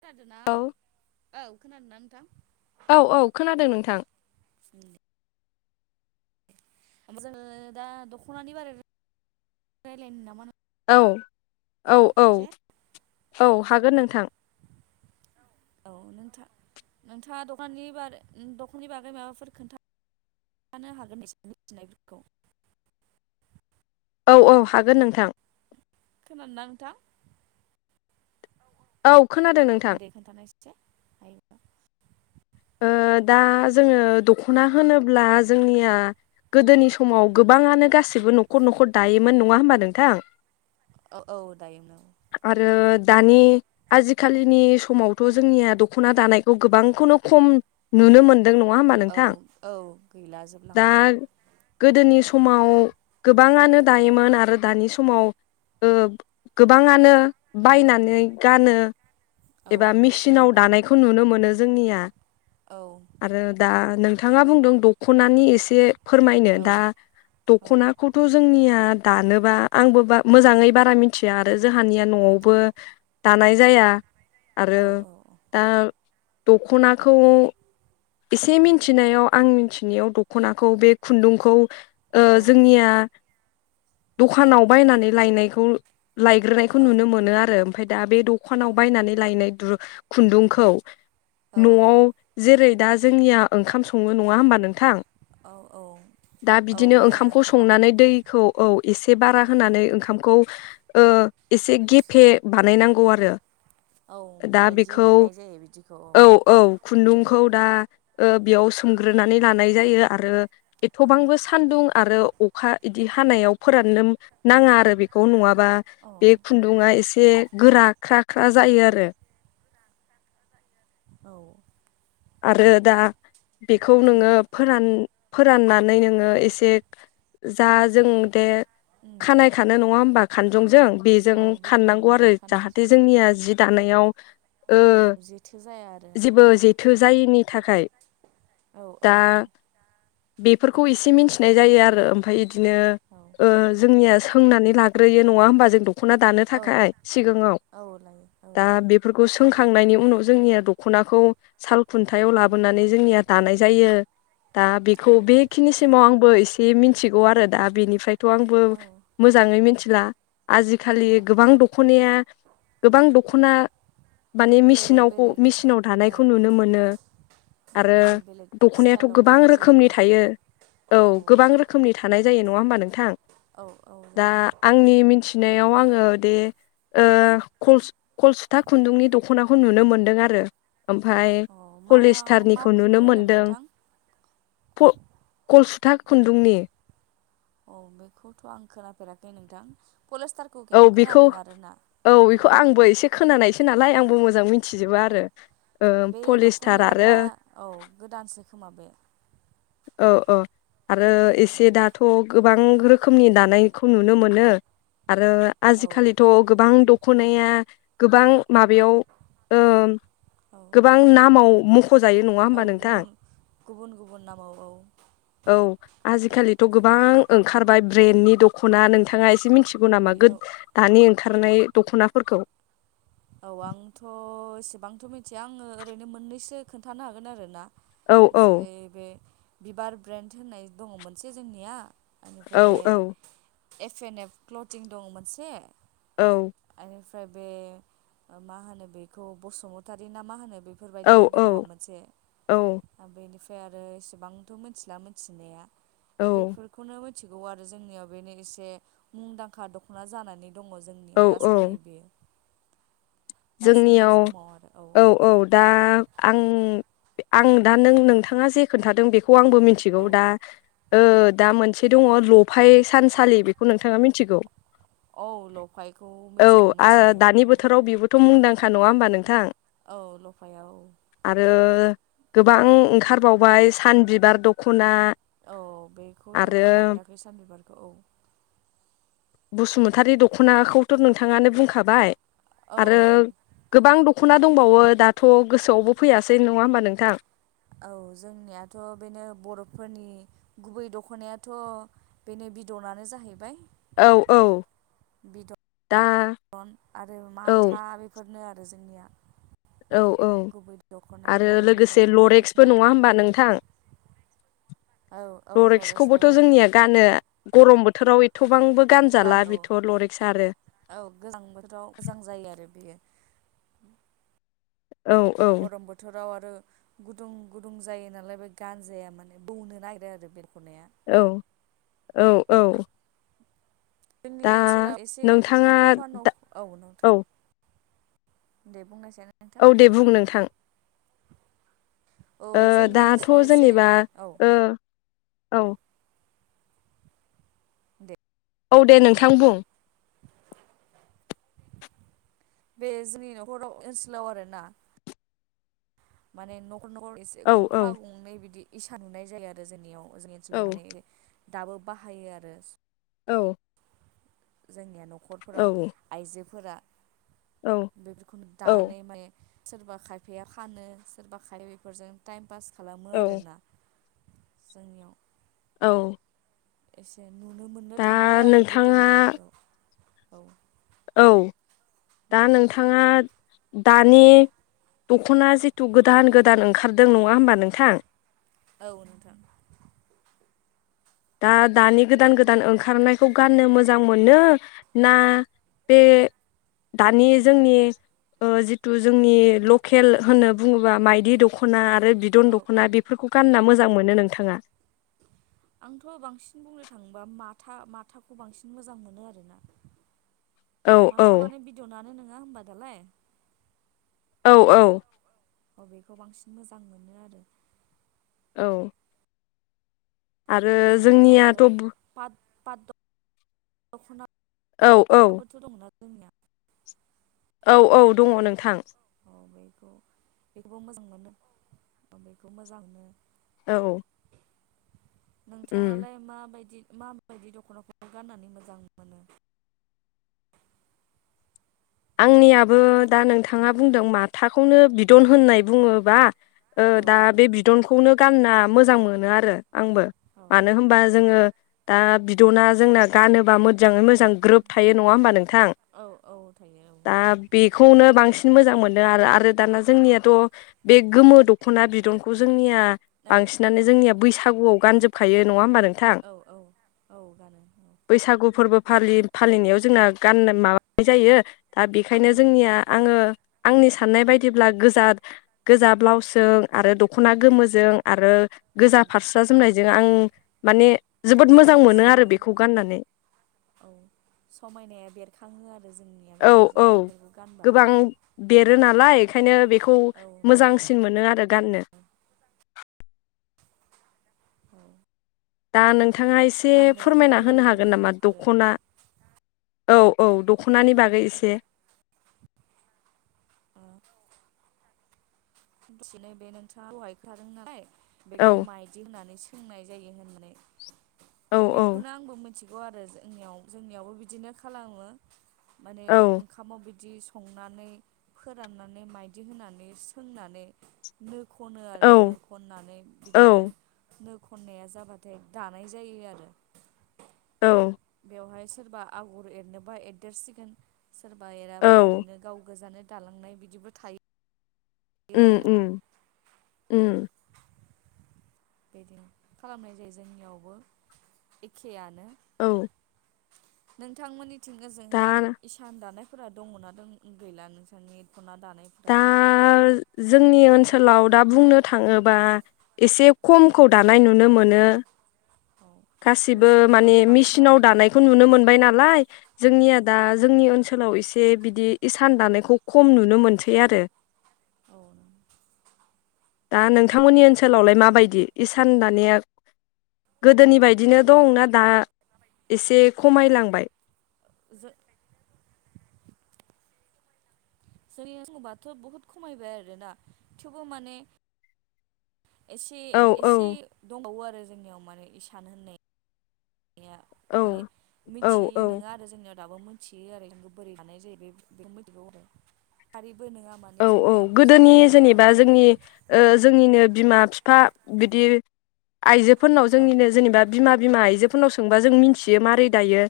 खोनादों ना? औ औ खोनादों [unintelligible] औ औ खोनादों नोंथां। जोङो दा दख'नानि बारै रायलायनो नामा? नोंथां एसे औ-औ-औ-औ हागोन नोंथां। औ नोंथा नोंथाङा दखाननि बार दखननि बागै माबाफोर खोन्था [inaudible] नो हागोन मोनथिनायफोरखौ? औ औ हागोन नोंथां। खोनादोंना नोंथांङा? औ खोनादों नोंथां दे खोन्थानायसाय हायो [inaudible] ओ दा जोङो दख'ना होनोब्ला जोंनिया गोदोनि समाव गोबाङानो गासैबो न'खर न'खर दायोमोन। नङा होमबा नोंथां? औ औ दायोमोन। आरो दानि आजिखालिनि समावथ' जोंनिया दख'ना दानायखौ गोबांखौनो खम नुनो मोन दों। नङा होमबा औ नोंथां? औ गैला दा जोबलांबाय गोदोनि उम समाव गो बाङानो दायोमोन आरो दानि समाव ओ गोबाङानो उम उम बायनानै गानो औ एबा मेचिनाव दानाय दानायखौ नुनो मोनो। जोंनिया औ आरो दा नों थाङा बुंदों दख'नानि एसे फोरमायनो औ दा औ दखनाखौथ जोंनिया दानोबा आंबो बा मोजाङै बारा मिथिया आरो जोंहानिया न'आवबो दानाय जाया। औ आरो औ दा दखनाखौ एसे उम मिनथिनायाव आं मिथिनायाव दखनाखौ बे खुन्दुंखौ ओ औ जोंनिया दखानाव बायनानै लायनायखौ लायग्रोनायखौ औ नुनो मोनो आरो ओमफ्राय दा बे दखानाव बायनानै लायनाय दु खुन्दुंखौ न'आव औ जेरै दा जोंनिया ओंखाम सङो। नङा होमबा नोंथां? औ औ दा औ बिदिनो बे ओंखामखौ ओंखामाव संनानै दैखौ औ एसे बारा औ होनानै ओंखामखौ ओह एसे गेफे बानायनांगौ आरो औ दा माइदि बेखौ होनाय जायो बिदिखौ औ औ खुन्दुंखौ ओ बेयाव सोमग्रोनानै लानाय जायो आरो एथ'बांबो सान्दुं आरो अखा इदि हानायाव फोराननो नाङा आरो बेखौ नङाब्ला बा औ बे खुन्दुं आ एसे गोरा ख्रा ख्रा जायो आरो। ओउ। आरो दा बेखौ उम नोङो फोरान। फोरान्नानै नोङो एसे जा जों दे उम खानाय खानो नङा होमबा खानजंजों बेजों औ बिदि औ खाननांगौ आरो जाहाथे जोंनिया जि दानायाव ओउ जेथो जाया आरो। थो जायिनि थाखाय दा औ बेफोरखौ एसे मिथिनाय जायो आरो ओमफ्राय बिदिनो औ ओ जोंनिया सोंनानै लाग्रोयो नङा होमबा जों द दखना दानो औ थाखाय सिगाङाव औ औ लायो औ दा लायो बेफोरखौ सों खांनायनि उनाव जोंनिया दख'नाखौ साल खुन्थायाव उम लाबोनानै जोंनिया दानाय जायो दा बेखौ औ बेखिनिसिाव आंबो एसे मिन्थिगौ आरो दा बेनिफ्राय 'थ आंबो मोजाङै मिथि फ्ला आजिखालि औ गोबां दखनाया गोबां दखना माने बेलेग मेसिनाव ह बेलेग मेसिनाव धानाय औ खौ नुनो मोनो आरो बेलेग बेलेग दख'नायाथ' स्टाइलाव गोबां दानाय जायो रोखोमनि थायो औ गोबां रोखोमनि थानाय जायो नङा होमबा नों थां औ औ दा जायो आंनि मिथिनायाव आङो दे ओ कस-कलसुथा खुन्दुंनि दख'नाखौ नुनो मोनदों आरो ओमफ्राय अ मा मा पलिस्टारनिखौ नुनो खुन्दुं होनदों मोनदों नोंथां [unintelligible] खोथा खुन्दुंनि औ बेखौथ' आं खोनाफेराखै नोंथां पलेस्टारखौ औ खिन्थु बेखौ खोनादों आरोना औ बेखौ आंबो इसे खोना नायस नालाय आंबो मोजां मोन औ बे द'खनाया दा आरो औ गोदानसो खोमा बे। ओ ओ आरो औ एसे दाथ' गोबां रोखोमनि दानायखौ नुनो मोनो, आरो औ आजिखालिथ' गोबां दं द'खनाया गोबां माबायाव ओ औ गोबां नामाव, [unintelligible] औ होमबा नोंथां गुबुन गुबुन गुबुन नाव औ आजि खालिथ' गोबां ओंखारबाय ब्रे नि दख'ना नोंथाङा एसे, मिथिगौ नामा ब्रेन्डनि गो औ दानि ओंखारनाय दख'नाफोरखौ औ आंथ' एसेबांथ' आङो ओरैनो मोननैसो खोनन्थानो हागोन आरो ना, औ औ जेरै बे बिबार ब्रेन्ड होननाय दङ मोनसे जोंनिया। ओनिफ्राय औ बे औ एपेन एफ क्लटिं दं मोनसे, औ। निफ्राय बे मा होनो बेखौ बसुमतारी ना मा होनो, बेफोर औ बायदिबो दङ मोनसे औ बेनिफ्रा ओमफ्राय आरो एसेबांथ' मिथिला मिथिनाया, बेफोरखौनो मिथिगौ आरो जोंनियाव बेनो एसे मुंदांखा दख'ना जानानै, दङ औ जोंनियाव औ दासान्दि बेयो, दासान्दि जोंनियाव समाव आरो औ औ दा आं आं दा नों नोंथाङा जे खोन्थादों बेख खौ आंबो मिथिगौ औ दा ओ औ दा मोनसे, दङ लफाय सानसालि बेखौ नोंथाङा मिथिगौ, औ लफायखौ मिथिगौ मिथिनाया, थ' मुंदांखा नङा होनोमबा नोंथां? औ ल'फायाव औ आरो गोबां ओंखारबावबाय सान बिबार दखना खना औ बेखौथ' खोनाफेराखै सानबिबार बसुमतारि दख'नाखौथ' नोंथाङानो बुंखाबाय औ आरो औ गोबां दखना दंबावो दाथ गोसोआवबो फैयासै नङा होमबा नोंथां औ जोंनियाथ' बेनो बर'फोरनि गुबै दख'नायाथ' बेनो बिदनानो जाहैबाय औ औ दा। न आरो औ माथा बेफोर हरनो आरो जोंनिया औ औ गुबै दख'नाया आरो बर'नि लोगोसे दख'ना लरेक्सबो नङा बुंबाथाय होमबा नोंथां औ औ लरेन्सआबो लरेक्सखौबोथ' जोंनिया गानो गरम बोथोराव एथ' गानो औ औ गोजां बोथोराव गोजां जायो आरो बेयो औ औ गरम बोथोराव आरो। आरो गुदुं गुदुं जायो नालाय बे गानजाया माने बौनो नागिरो आरो बेरख'नाया औ औ औ। जोंनि दा ओनसोलाव एसे नोंथाङा न'खरफा' दा औ नोंथां। दे बुं औ दे बुं नोंथां। औ ओ बे जोंनि दाथ' ओनसोलाव एसे जेनेबा औ ओ। औ। औ दे नोंथां बुं। बे जोंनि नखराव ओनसोलाव आरोना माने नखरनखर एसे औ औ गंफा गंनै बिदि इसा नुनाय जायो आरो जोंनियाव जोंनि औ ओनसोलाव माने दाबो बाहायो आरो। औ। जोंनिया न'खर। न'खरफोराव आइजो। फोरा औ बेफोरखौनो औ दानाय मे सोरबा खायफाया फानो सोरबा खाय बेफोरजों टाइम पास खालामो औ आरोना जोंनियाव औ। एसे नुनो मोननो दा थाङो आरो नोंथाङा गोदोनि बायदियाव। औ। औ दा नोंथाङा दानि दख'ना जिथु गोदान गोदान ओंखारदों नङा होमबा नोंथां औ नोंथां। दा दानि गोदान गोदान ओंखारनायखौ गाननो मोजां मोनो ना बे दानि औ जोंनि ओ जिथु जोंनि ल खेल होनना बुङोबा मायदि द खना बिदन औ औ दख'ना बेफोरखौ गानना मो जां मोनो नोंथाङा? आंथ' बांसिन बुंनो थाङोबा माथा माथाखौ बांसिन मोजां मोनो आरोना। औ औ माथाम माने बिदननानो नो ङा होनबा दालाय। औ औ। अ बेखौ बांसिन मोजां मोनो आरो औ। आरो जोंनियाथ' बहु पात [unintelligible] दखना औ औ। जोंनिया? औ औ दङ नोंथां। अ बेखौ बेखौबो मोजां मोनो औ बेखौ मोजां मोनो। औ। उम नोंथाङालाय माबायदि माबायदि दख'नाखौ गाननानै मोजां मोनो? आंनिया बो औ दा औ नोंथाङा बुंदों माथाखौनो बि दन होननाय बुङोब्ला ओ दा औ बे बिदनखौनो गानना मोजां मोनो आरो आंबो। औ मानो होनबा जोङो दा बिद'ना जोंना गानोबा मो जांङै मोजां ग्रोब थायो नङा होमबा नोंथां। औ औ थायो दा बेखौ नो बांसिन मोजां मोनो आरो आरो दाना जोंनियाथ' बे गोमो दख'ना बिदखौ जोंनिया औ बांसिनानो जोंनिया बैसाग फागुआव गानजोबखायो नङा होनबा नों औ औ औ गानो औ फालिर फालिनायाव जोंना गान माबानाय जायो। दा बेखायनो उम जोंनिया आङो। आंनि साननाय बायदिब्ला गोजा गोजा ब्लाउसजों आरो दख'ना गोमोजों आरो गोजा उम फारस्रा जोमनायजों आं माने जोबोद मोजां मोनो आरो समायसिनो बेखौ गाननानै आरो औ समायनाया बेरखाङो आरो जोंनि औ-औ गोबां देरो नालाय ओंखायनो बेखौ औ बेरखाङो मोजांसिन मोनो। आरो गाननो औ दा नों थाङा एसे गाननायावबो फोरमायना गुरै होनो हागोन जाहैयो नामा बेफोरो दख'ना औ-औ दखनानि बागै एसे [inaudible] बिसिनो बे नोंथाङा दहाय खोथादों नालाय औ बेखौ माइदि होननानै बुंनाय जायो होननानै औ बेखौनो आंबो मोन थिगौ आरो जोंनियाव जोंनियावबो बिदिनो खालामो माने औ ओंखामाव बि दि संनानै फोराननानै माइदि होनानै सोंनानै नो खनो आरो औ नो खननानै बिदिनो औ नो खननाया जाबाथाय दानाय जायो आरो औ। बेयावहाय सोरबा आगर एरनोबा एरदेरसिगोन। सोरबा एराबा औ ओरैनो गाव गोजानो दालांनाय बिदिबो थायो। उन आरोना उम उम बेदिनो खालामनाय जायो जोंनियावबो एखेयानो औ नोंथांमोननि थिं दा ओजोंहाय इसान दानाय फोरा दङना दं गैला नोंसानि दखना दानाय दा जोंनि ओनसोलाव दा बुंनो थाङोबा एसे खमखौ दानाय नुनो मोनो। औ गासिबो माने मेचिनफोरावनो बांसिन मेचिनाव आरोना दानायखौ नुनो मोनबाय नालाय जोंनिया दा जोंनि ओनसोलाव एसे बिदि इसान दानायखौ खम नुनो मोनसै आरो। औ दा नोंथांमोननि ओनसोलावलाय माबायदि इसान दानाया गो दोनि बायदिनो दं ना दा एसे खमायलांबाय? जो [unintelligible] बहुद खमायबाय आरोना थेवबो माने एसे औ औ एसे दंबावो आरो आरो जोंनियाव माने इसान होननाय या औ मि औ मिथियै औ नङा आरो जोंनियाव दाबो मोनथियो आरो जोंखौ बोरै हानाय जायो बे बेखौ मिथिग फारि औ औ गोदोनि जेनेबा आरो जोंनि ओ औ जोंनिनो बिमा फिफा बिदि आइजोफोरनाव औ जोंनिनो जेनेबा बिमा बिमा आइजोफोरनाव सोंबा जों मिथियो मारै दायो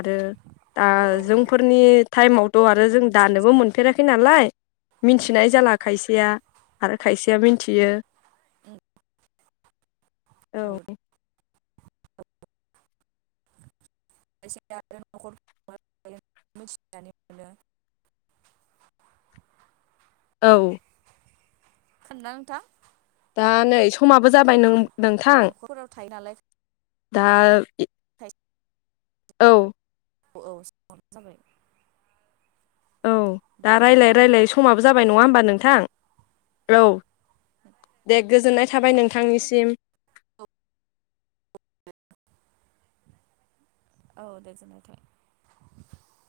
आरो दा औ औ जोंफोरनि औ टाइमावथ आरो औ जों मिथिनाय दानोबो जायो मोनफेराखै नालाय मिथिनाय जाला खायसेया आरो खायसेया मिथियो उम औ एसे आरो नखर [unintelligible] मिथिनानै मोनो औ खोनदा नोंथां? दा नै स समाबो जाबाय औ नों-नोंथां न'खरफोराव थायो नालाय दा इ खायसे औ औ औ सोंहरबानो जाबाय औ दे दा होमबा ना रायलायै नोंथां रायलायै समाबो जाबाय नङा होमबा नोंथां? औ दे गोजोननाय थाबाय नोंथांनिसिम। औ औ दे जागोन नोंथां